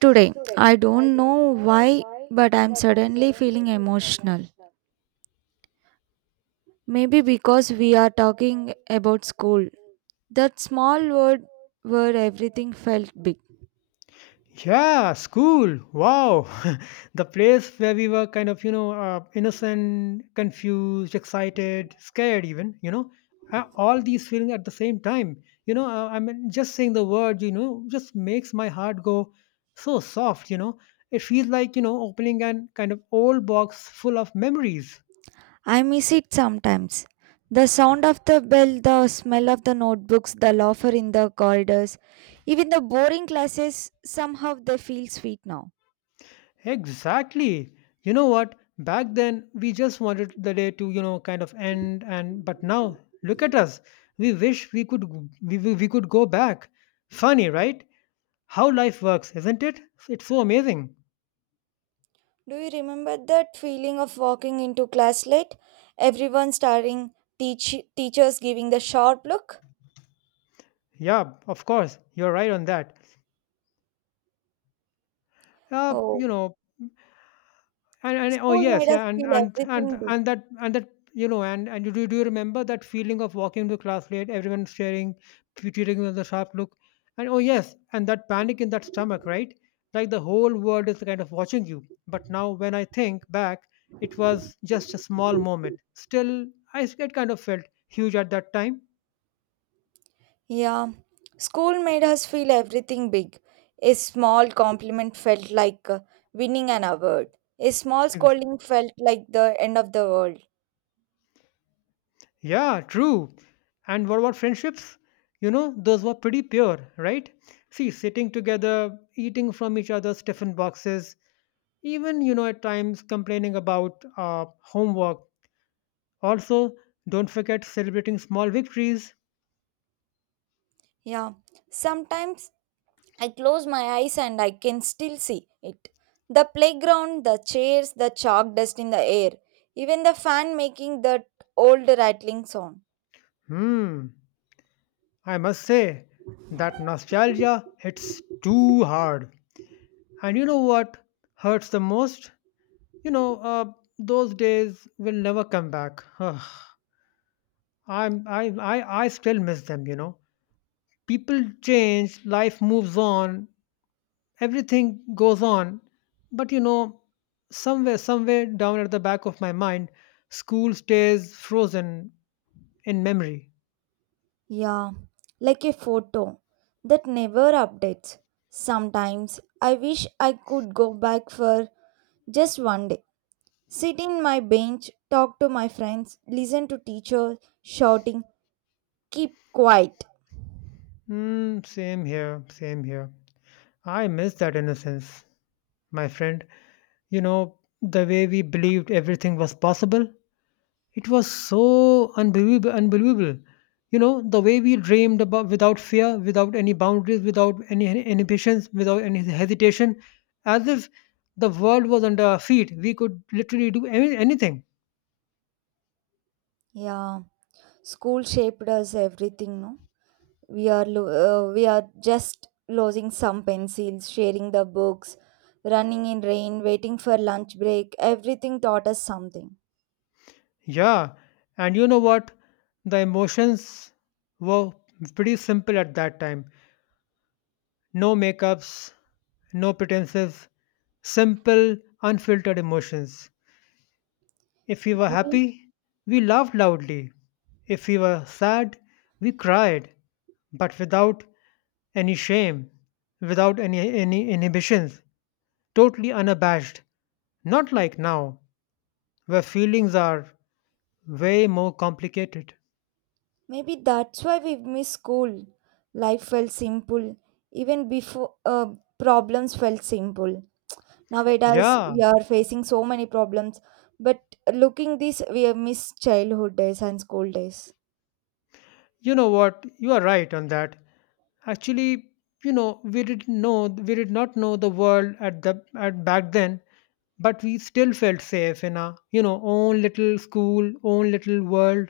Today, I don't know why, but I'm suddenly feeling emotional. Maybe because we are talking about school, that small world where everything felt big. Yeah, school. Wow. The place where we were kind of, innocent, confused, excited, scared, even, all these feelings at the same time. I mean, just saying the word, just makes my heart go so soft. It feels like opening an kind of old box full of memories. I miss it sometimes. The sound of the bell, the smell of the notebooks, the laughter in the corridors, even the boring classes, somehow they feel sweet now. Exactly. You know what? Back then, we just wanted the day to, kind of end and but now look at us. We wish we could g- we could go back. Funny, right? How life works, isn't it? It's so amazing. Do you remember that feeling of walking into class late? Everyone staring, teachers giving the sharp look? Yeah, of course. You're right on that. Uh, Oh, you know, and oh, school yes, made us yeah, and feel and and everything big. and that, you know and do you remember that feeling of walking to class late, everyone staring, treating you with a sharp look? And oh, yes, and that panic in that stomach, right? Like the whole world is kind of watching you. But now when I think back, it was just a small moment. Still, it kind of felt huge at that time. Yeah, school made us feel everything big. A small compliment felt like winning an award. A small scolding felt like the end of the world. Yeah, true. And what about friendships? Those were pretty pure, right? See, sitting together, eating from each other's tiffin boxes, even, at times complaining about homework. Also, don't forget celebrating small victories. Yeah, sometimes I close my eyes and I can still see it. The playground, the chairs, the chalk dust in the air, even the fan making that old rattling sound. Hmm, I must say, that nostalgia hits too hard. And you know what hurts the most? You know, uh, those days will never come back. Ugh. I still miss them. People change. Life moves on. Everything goes on. But, somewhere down at the back of my mind, school stays frozen in memory. Yeah, like a photo that never updates. Sometimes I wish I could go back for just one day. Sit in my bench, talk to my friends, listen to teachers shouting, keep quiet. Mm, same here, same here. I miss that innocence, my friend. You know, the way we believed everything was possible. It was so unbelievable, unbelievable. You know, the way we dreamed about without fear, without any boundaries, without any inhibitions, without any hesitation, as if the world was under our feet. We could literally do anything. Yeah, school shaped us everything, no? We are just losing some pencils, sharing the books, running in rain, waiting for lunch break. Everything taught us something. Yeah. And you know what? The emotions were pretty simple at that time. No makeups, no pretenses, simple, unfiltered emotions. If we were Maybe happy, we laughed loudly. If we were sad, we cried, but without any shame, without any inhibitions, totally unabashed. Not like now, where feelings are way more complicated. Maybe that's why we miss school. Life felt simple. Even before problems felt simple. Nowadays Yeah. we are facing so many problems. But looking this we have missed childhood days and school days. You know what? You are right on that. Actually, we did not know the world at back then, but we still felt safe in our, own little school, own little world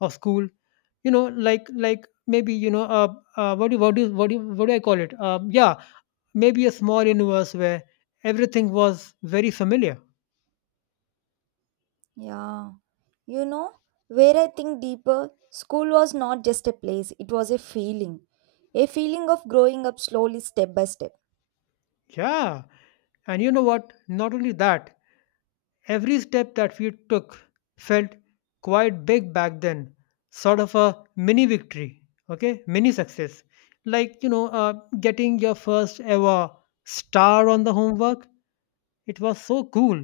of school. Like maybe, what do I call it? Yeah, maybe a small universe where everything was very familiar. Yeah. You know, where I think deeper, school was not just a place, it was a feeling. A feeling of growing up slowly step by step. Yeah, and you know what? Not only that. Every step that we took felt quite big back then, sort of a mini victory, okay, mini success. Like, getting your first ever star on the homework, it was so cool.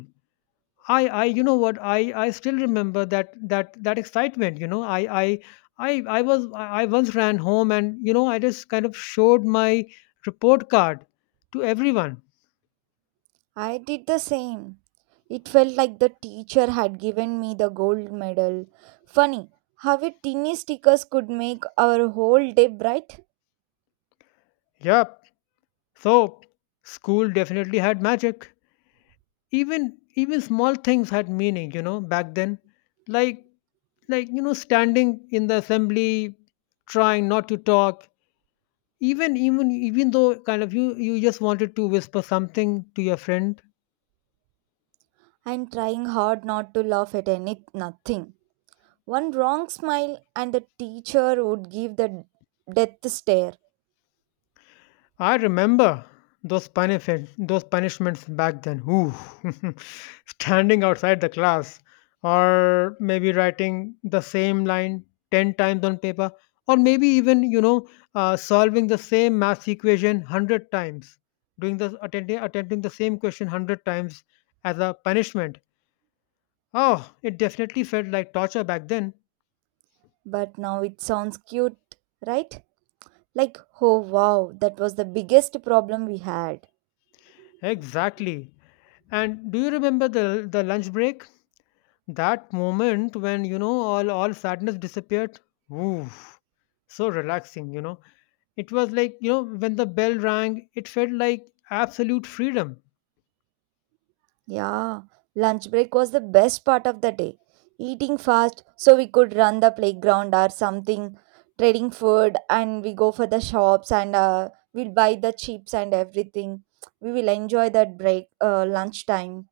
You know what? I still remember that excitement. I was, I once ran home and, I just kind of showed my report card to everyone. I did the same. It felt like the teacher had given me the gold medal. Funny how a teeny stickers could make our whole day bright. Yep. So school definitely had magic. Even small things had meaning, back then. Like like, standing in the assembly, trying not to talk even though kind of you just wanted to whisper something to your friend. I'm trying hard not to laugh at any nothing. One wrong smile and the teacher would give the death stare. I remember those punishments back then. Ooh. Standing outside the class, or maybe writing the same line 10 times on paper, or maybe even solving the same math equation 100 times, doing the attempting the same question 100 times as a punishment. Oh, it definitely felt like torture back then. But now it sounds cute, right? Like, oh wow, that was the biggest problem we had. Exactly. And do you remember the lunch break? That moment when, all sadness disappeared, woo, so relaxing. It was like, when the bell rang, it felt like absolute freedom. Yeah, lunch break was the best part of the day. Eating fast so we could run the playground or something, trading food, and we go for the shops and we'll buy the chips and everything. We will enjoy that break, lunchtime.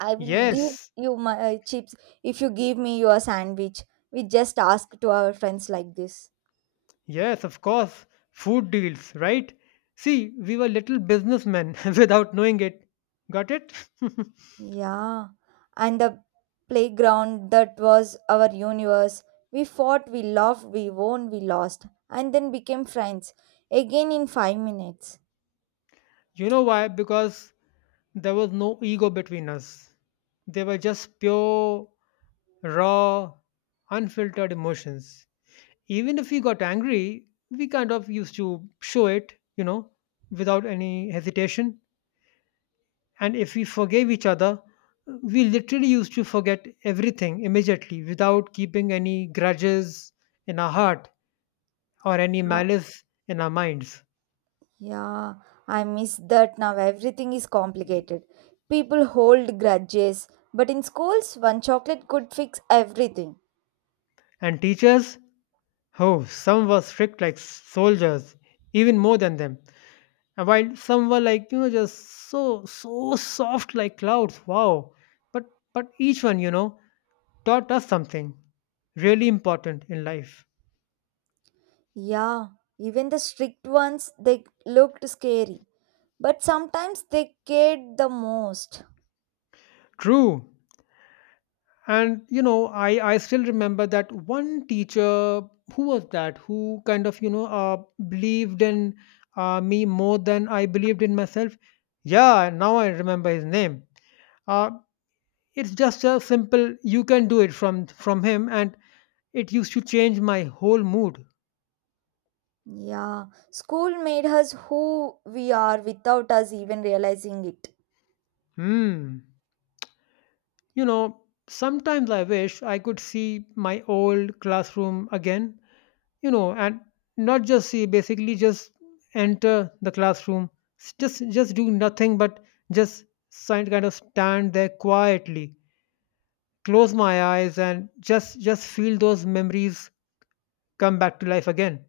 I will Yes, give you my chips if you give me your sandwich. We just ask to our friends like this. yes, of course, food deals, right? See, we were little businessmen without knowing it. Got it? Yeah, and the playground that was our universe. We fought, we loved, we won, we lost, and then became friends again in 5 minutes. You know why? Because there was no ego between us. They were just pure, raw, unfiltered emotions. Even if we got angry, we kind of used to show it, without any hesitation. And if we forgave each other, we literally used to forget everything immediately without keeping any grudges in our heart or any Uh, malice in our minds. Yeah, I miss that now. Everything is complicated. People hold grudges, but in schools, one chocolate could fix everything. And teachers, oh, some were strict like soldiers, even more than them. And while some were like, just so, so soft like clouds, wow. But, but each one, taught us something really important in life. Yeah, even the strict ones, they looked scary, but sometimes they cared the most. True. And, I still remember that 1 teacher who was that who kind of, believed in, me more than I believed in myself. Yeah, now I remember his name. Uh, it's just a simple "you can do it" from him, and it used to change my whole mood. Yeah, school made us who we are without us even realizing it. Hmm. You know, Sometimes I wish I could see my old classroom again, and not just see, basically just enter the classroom, just do nothing but just kind of stand there quietly, close my eyes, and just feel those memories come back to life again.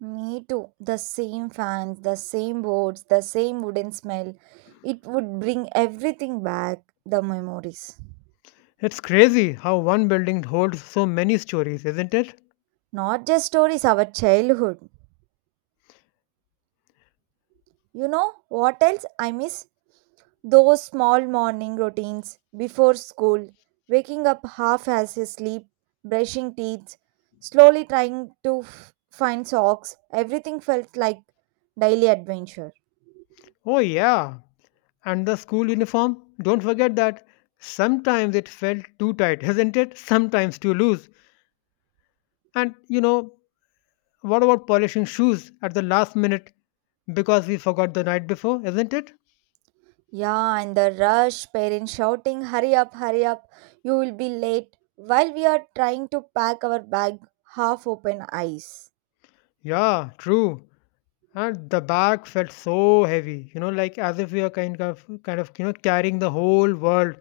Me too. The same fans, the same boards, the same wooden smell. It would bring everything back, the memories. It's crazy how one building holds so many stories, isn't it? Not just stories, our childhood. You know what else I miss? Those small morning routines before school, waking up half as asleep, brushing teeth, slowly find socks, everything felt like daily adventure. Oh yeah, and the school uniform, don't forget that. Sometimes it felt too tight, isn't it, sometimes too loose. And, what about polishing shoes at the last minute because we forgot the night before, isn't it? Yeah, and the rush, parents shouting, hurry up, you will be late, while we are trying to pack our bag, half open eyes. Yeah, true. And the bag felt so heavy, like as if we are kind of, carrying the whole world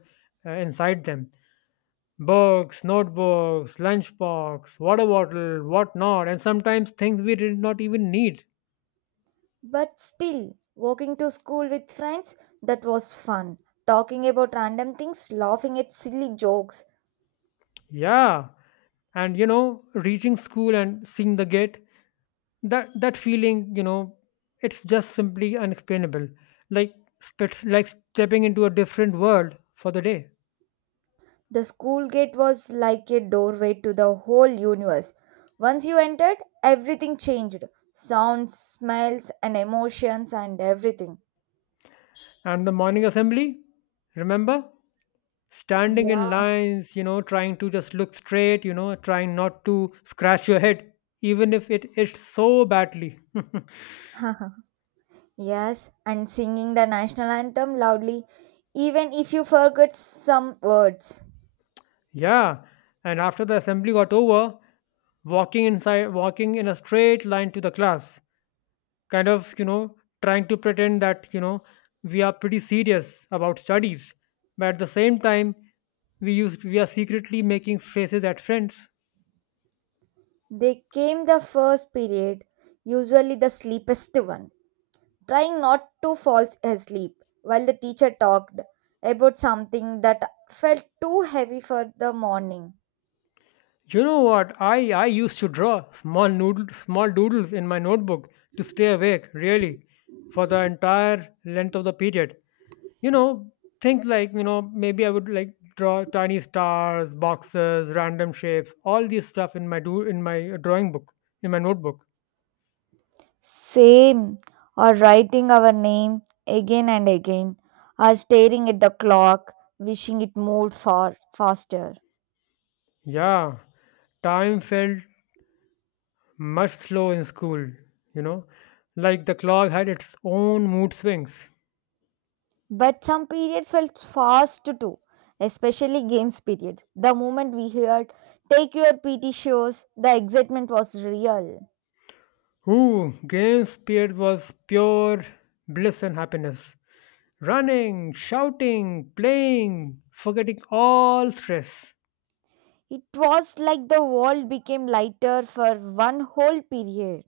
inside them. Books, notebooks, lunchbox, water bottle, whatnot, and sometimes things we did not even need. But still, walking to school with friends, that was fun. Talking about random things, laughing at silly jokes. Yeah, and, reaching school and seeing the gate, that feeling, it's just simply unexplainable. Like, it's like stepping into a different world for the day. The school gate was like a doorway to the whole universe. Once you entered, everything changed sounds, smells, and emotions, and everything. And the morning assembly, remember, standing in Yeah. lines, trying to just look straight, trying not to scratch your head, even if it itched so badly. Yes, and singing the national anthem loudly, even if you forget some words. Yeah, and after the assembly got over, walking inside, walking in a straight line to the class, kind of, trying to pretend that, we are pretty serious about studies, but at the same time we are secretly making faces at friends. They came the first period, usually the sleepiest one, trying not to fall asleep while the teacher talked about something that felt too heavy for the morning. You know what? I used to draw small doodles in my notebook to stay awake, really, for the entire length of the period. you know Things like, maybe I would like draw tiny stars, boxes, random shapes, all this stuff in my do in my drawing book, in my notebook. Same, or writing our name again and again, or staring at the clock, wishing it moved far faster. Yeah, time felt much slow in school, you know, like the clock had its own mood swings. But some periods felt fast too, especially games periods. The moment we heard, take your PT shows, the excitement was real. Ooh, games period was pure bliss and happiness. Running, shouting, playing, forgetting all stress. It was like the world became lighter for one whole period.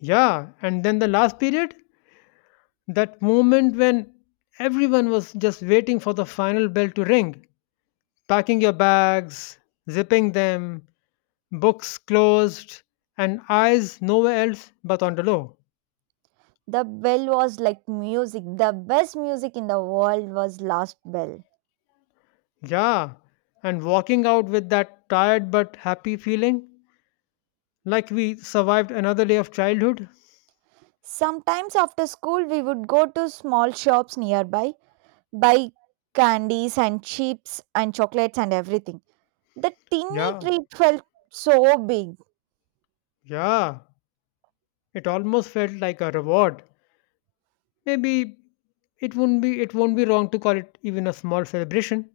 Yeah, and then the last period, that moment when everyone was just waiting for the final bell to ring, packing your bags, zipping them, books closed, and eyes nowhere else but on the low. The bell was like music. The best music in the world was Last Bell. Yeah, and walking out with that tired but happy feeling, like we survived another day of childhood. Sometimes after school, we would go to small shops nearby, buy candies and chips and chocolates and everything. The tinny Yeah, treat felt so big. yeah, it almost felt like a reward. Maybe it won't be wrong to call it even a small celebration.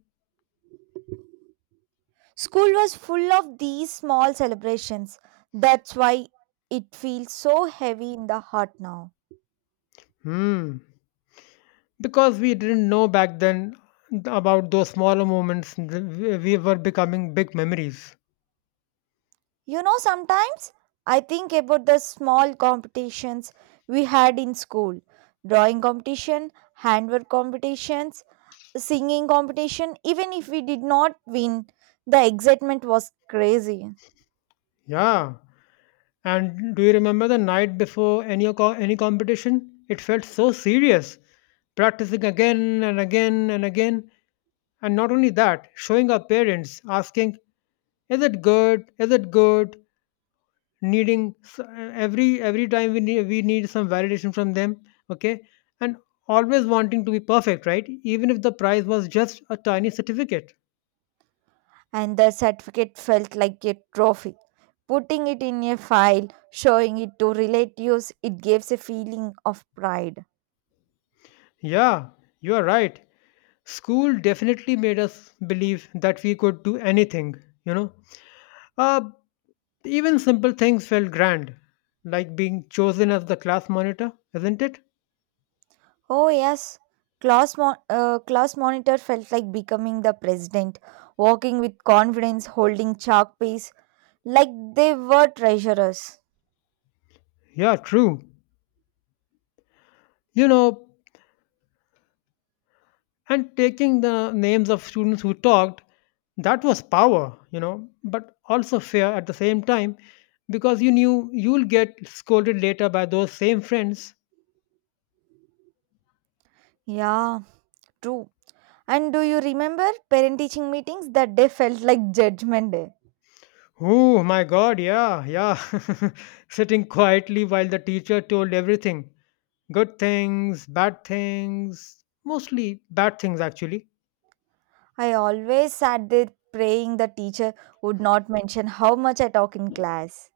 School was full of these small celebrations. That's why it feels so heavy in the heart now. Hmm, because we didn't know back then about those smaller moments, we were becoming big memories. You know, sometimes I think about the small competitions we had in school, drawing competition, handwork competitions, singing competition. Even if we did not win, the excitement was crazy. Yeah. And do you remember the night before any competition? It felt so serious, practicing again and again and again. And not only that, showing our parents, asking, "Is it good? Is it good?" Needing, every time we need some validation from them. Okay, and always wanting to be perfect, right? Even if the prize was just a tiny certificate. And the certificate felt like a trophy. Putting it in a file, showing it to relatives, it gives a feeling of pride. Yeah, you are right. School definitely made us believe that we could do anything, you know. Uh, Even simple things felt grand, like being chosen as the class monitor, isn't it? Oh, yes. Class monitor felt like becoming the president, walking with confidence, holding chalk piece, like they were treasurers. Yeah, true. You know, and taking the names of students who talked, that was power, but also fear at the same time, because you knew you'll get scolded later by those same friends. Yeah, true. And do you remember parent teaching meetings? That day felt like judgment day. Oh my god, yeah, yeah. Sitting quietly while the teacher told everything, good things, bad things, mostly bad things actually. I always sat there praying the teacher would not mention how much I talk in class.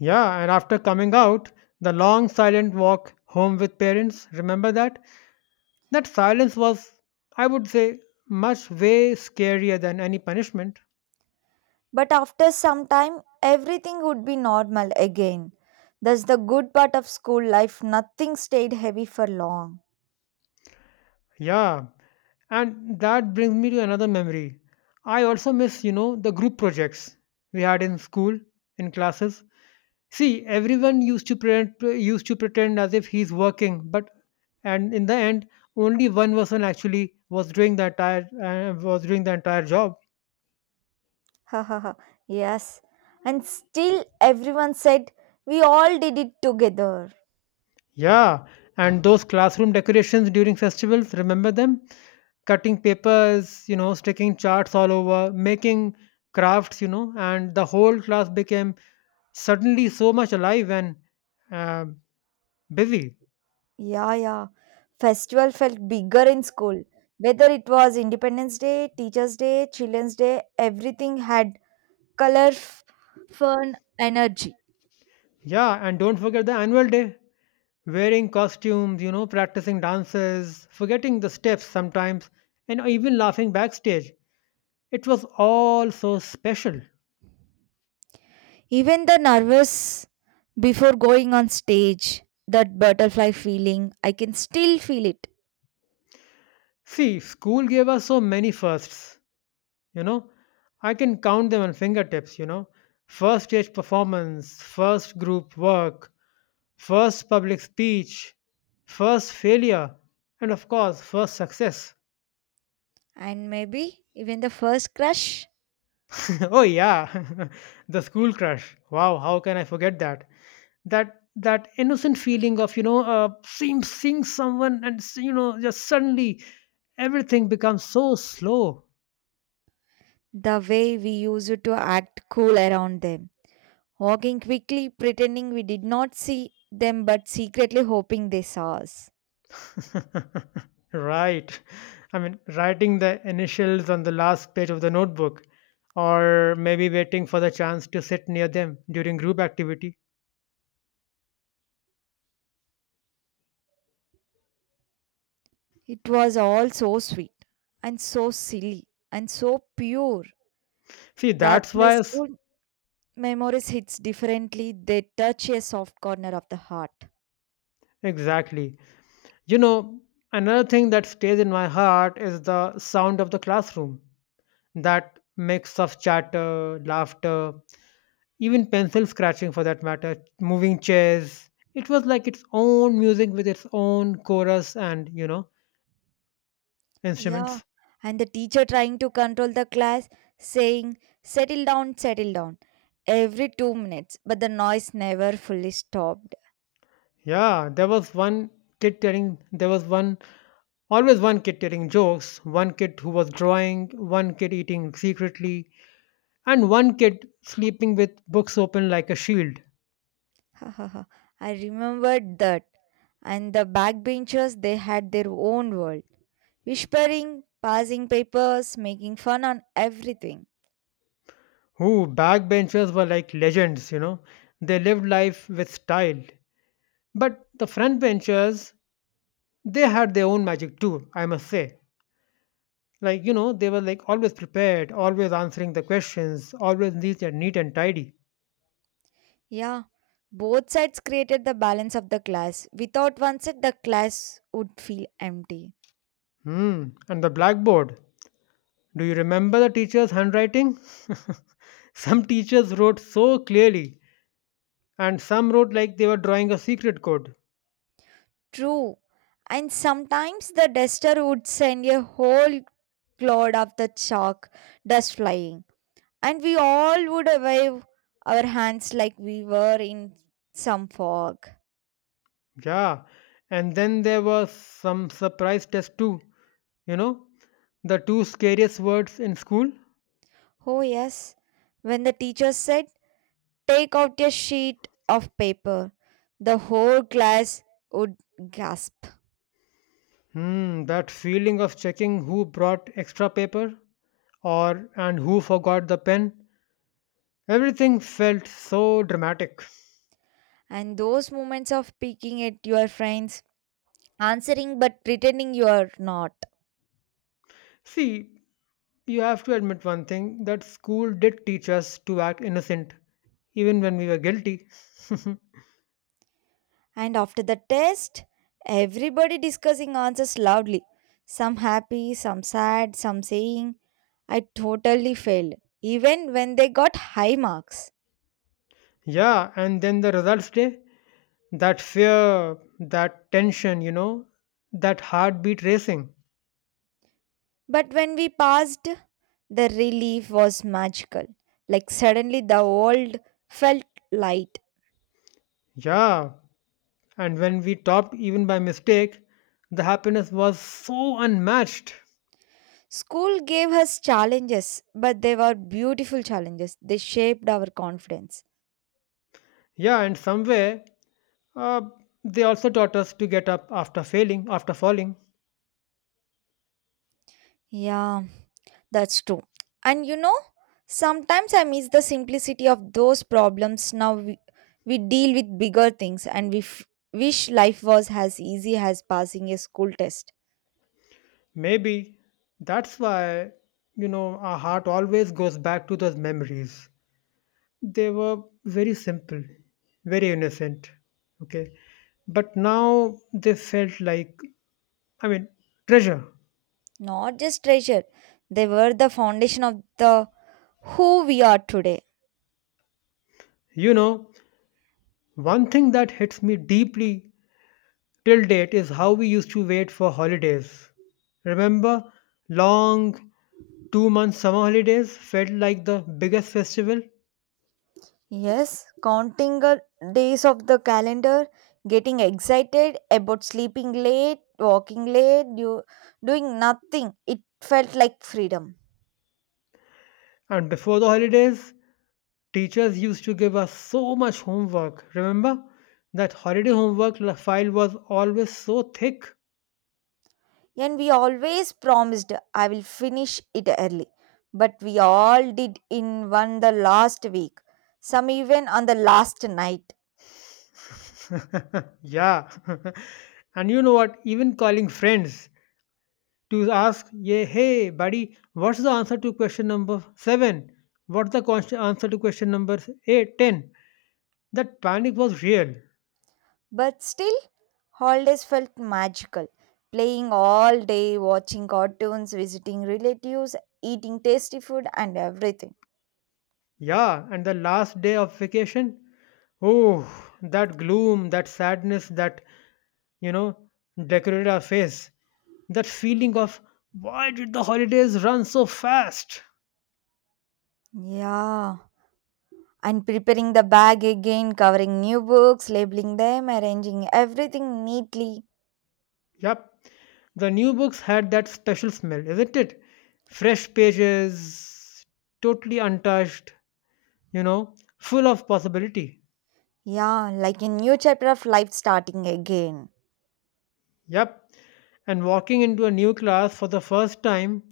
Yeah, and after coming out, the long silent walk home with parents, remember that? That silence was, I would say, much way scarier than any punishment. But after some time, everything would be normal again. That's the good part of school life, nothing stayed heavy for long. Yeah, and that brings me to another memory. I also miss, the group projects we had in school, in classes. See, everyone used to pretend, as if he's working, but and in the end, only one person actually was doing the entire job. Ha ha ha. Yes. And still everyone said we all did it together. Yeah, and those classroom decorations during festivals, remember them? Cutting papers, sticking charts all over, making crafts, and the whole class became suddenly so much alive and uh, busy. Yeah, yeah. Festival felt bigger in school. Whether it was Independence Day, Teachers' Day, Children's Day, everything had color, fun, energy. Yeah, and don't forget the annual day. Wearing costumes, practicing dances, forgetting the steps sometimes, and even laughing backstage. It was all so special. Even the nervous before going on stage, that butterfly feeling, I can still feel it. See, school gave us so many firsts, you know. I can count them on fingertips. First stage performance, first group work, first public speech, first failure, and of course, first success. And maybe even the first crush, Oh, yeah, the school crush. Wow, how can I forget that? That innocent feeling of seeing someone and you know, just suddenly everything becomes so slow. the way we used to act cool around them, walking quickly, pretending we did not see them but secretly hoping they saw us. Right, I mean, writing the initials on the last page of the notebook, or maybe waiting for the chance to sit near them during group activity. It was all so sweet and so silly and so pure. See, that's That's why why school memories hits differently. They touch a soft corner of the heart. exactly, you know, another thing that stays in my heart is the sound of the classroom, that mix of chatter, laughter, even pencil scratching for that matter, moving chairs. It was like its own music with its own chorus and, you know, Yeah, instruments. and the teacher trying to control the class, saying, settle down, settle down, every 2 minutes, but the noise never fully stopped. Yeah, there was one kid telling, there was one, always one kid telling jokes, one kid who was drawing, one kid eating secretly, and one kid sleeping with books open like a shield. I remembered that. And the backbenchers, they had their own world, whispering, passing papers, making fun on everything. Who backbenchers were like legends, you know. They lived life with style. But the frontbenchers, they had their own magic too, I must say. Like, you know, they were like always prepared, always answering the questions, always neat and tidy. Yeah, both sides created the balance of the class. Without one side, the class would feel empty. Hmm. And the blackboard. Do you remember the teacher's handwriting? Some teachers wrote so clearly, and some wrote like they were drawing a secret code. True. And sometimes the duster would send a whole cloud of the chalk dust flying. And we all would wave our hands like we were in some fog. Yeah. And then there was some surprise test too. You know, the two scariest words in school. Oh, yes. When the teacher said, take out a sheet of paper, the whole class would gasp. Hmm, that feeling of checking who brought extra paper or and who forgot the pen. Everything felt so dramatic. And those moments of peeking at your friends, answering but pretending you are not. See, you have to admit one thing, that school did teach us to act innocent, even when we were guilty. And after the test, everybody discussing answers loudly. Some happy, some sad, some saying, I totally failed, even when they got high marks. Yeah, and then the results day, that fear, that tension, you know, that heartbeat racing. But when we passed, the relief was magical. Like suddenly the world felt light. Yeah, and when we topped even by mistake, the happiness was so unmatched. School gave us challenges, but they were beautiful challenges. They shaped our confidence. Yeah, and somewhere, uh, they also taught us to get up after failing, after falling. Yeah, that's true. And you know, sometimes I miss the simplicity of those problems. We deal with bigger things and wish life was as easy as passing a school test. Maybe that's why, you know, our heart always goes back to those memories. They were very simple, very innocent, okay? But now they felt like, I mean, treasure. Not just treasure, they were the foundation of the who we are today. You know, one thing that hits me deeply till date is how we used to wait for holidays. Remember, long 2 month summer holidays felt like the biggest festival, Yes, counting the days of the calendar, getting excited about sleeping late, walking late, doing nothing. It felt like freedom. and before the holidays, teachers used to give us so much homework. Remember? That holiday file was always so thick. And we always promised I will finish it early. But we all did in one the last week, some even on the last night. Yeah. And you know what? Even calling friends to ask, yeah, hey, buddy, what's the answer to question number 7? What's the answer to question number 8, 10? That panic was real. But still, holidays felt magical. Playing all day, watching cartoons, visiting relatives, eating tasty food, and everything. Yeah. And the last day of vacation, oh, that gloom, that sadness, that, you know, decorated our face. That feeling of why did the holidays run so fast? Yeah. And preparing the bag again, covering new books, labeling them, arranging everything neatly. Yep, the new books had that special smell, isn't it? Fresh pages, totally untouched, you know, full of possibility. Yeah, like a new chapter of life starting again. Yep, and walking into a new class for the first time,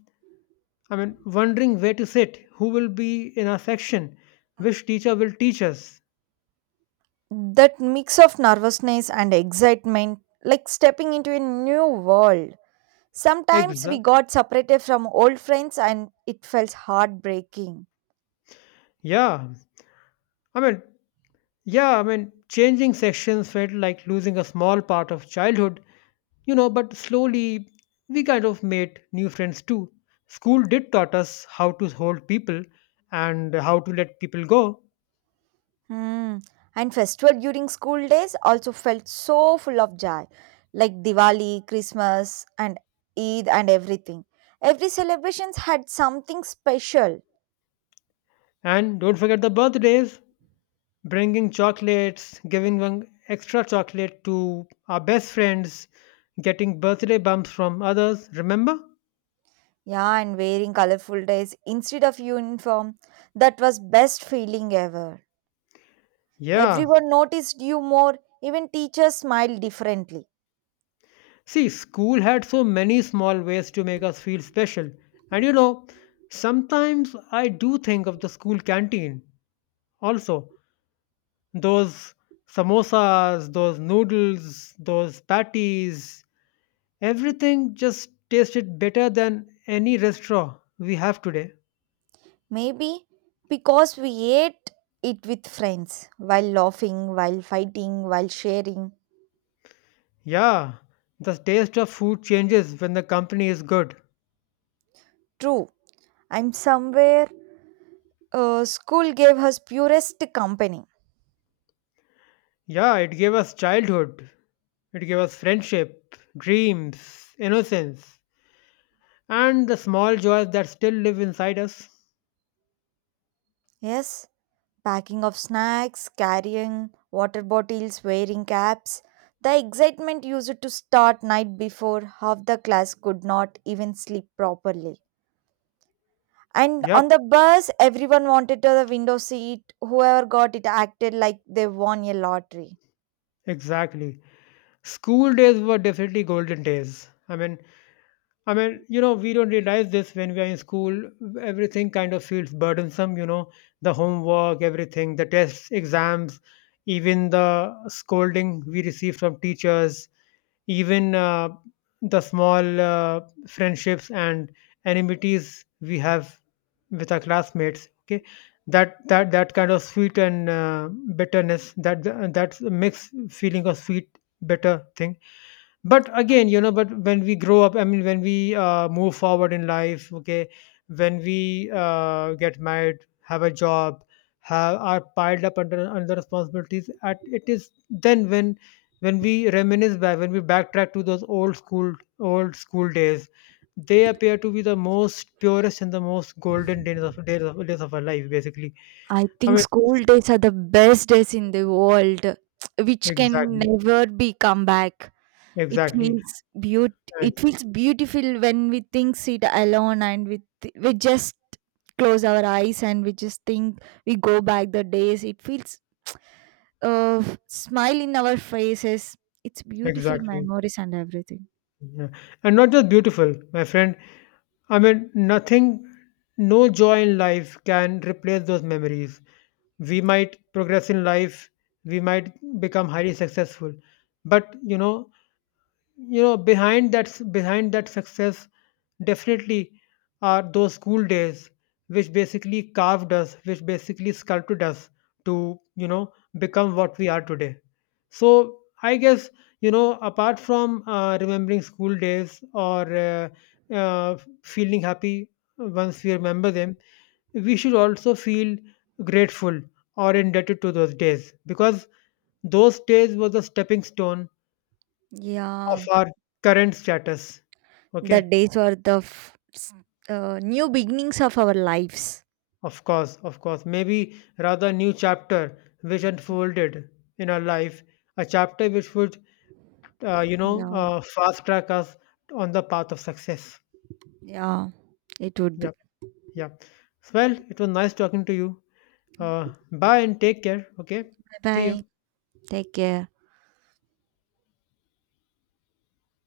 I mean, wondering where to sit, who will be in our section, which teacher will teach us. That mix of nervousness and excitement, like stepping into a new world. Sometimes we Exactly. got separated from old friends and it felt heartbreaking. Yeah, I mean, changing sections felt like losing a small part of childhood, you know, but slowly we kind of made new friends too. School did taught us how to hold people and how to let people go. Hmm. And festival during school days also felt so full of joy, like Diwali, Christmas, and Eid, and everything. Every celebrations had something special. And don't forget the birthdays, bringing chocolates, giving one extra chocolate to our best friends, getting birthday bumps from others, remember? Yeah, and wearing colorful dress instead of uniform, that was best feeling ever. Yeah. Everyone noticed you more, even teachers smiled differently. See, school had so many small ways to make us feel special. And you know, sometimes I do think of the school canteen also. Those samosas, those noodles, those patties, everything just tasted better than any restaurant we have today. Maybe because we ate it with friends while laughing, while fighting, while sharing. Yeah, the taste of food changes when the company is good. True, I'm somewhere. School gave us purest company. Yeah, it gave us childhood, it gave us friendship, dreams, innocence, and the small joys that still live inside us. Yes, packing of snacks, carrying water bottles, wearing caps. The excitement used to start night before half the class could not even sleep properly. And Yep, on the bus, everyone wanted to the window seat. Whoever got it acted like they won a lottery. exactly. School days were definitely golden days. I mean, you know, we don't realize this when we are in school. Everything kind of feels burdensome, you know, the homework, everything, the tests, exams, even the scolding we receive from teachers, even the small friendships and enmities we have with our classmates. Okay, that kind of sweet and bitterness, that mixed feeling of sweet bitter thing. But again, you know, but when we grow up, I mean, when we move forward in life, okay, when we get married, have a job, have are piled up under responsibilities at it is then when we reminisce back, when we backtrack to those old school days, they appear to be the most purest and the most golden days of days of our life basically. I I think mean, school days are the best days in the world, which can exactly never be come back. It exactly, feels beaut. and It feels beautiful when we think sit alone and we just close our eyes and we just think we go back the days. It feels smile in our faces. It's beautiful exactly. memories and everything. Yeah, and not just beautiful, my friend, I mean, nothing, no joy in life can replace those memories. We might progress in life, we might become highly successful, but you know, you know, behind that behind that success, definitely are those school days, which basically carved us, which basically sculpted us to, you know, become what we are today. So, I guess, you know, apart from remembering school days or uh, uh, feeling happy once we remember them, we should also feel grateful or indebted to those days, because those days were the stepping stone of Yeah, our current status. the Okay, days were the f- s- uh, new beginnings of our lives. of course, of course. Maybe rather new chapter which unfolded in our life, a chapter which would, you know, Yeah. Fast track us on the path of success. Yeah, it would be. Yep, yep. Well, it was nice talking to you. Bye and take care. Okay, Bye see bye. you. Take care.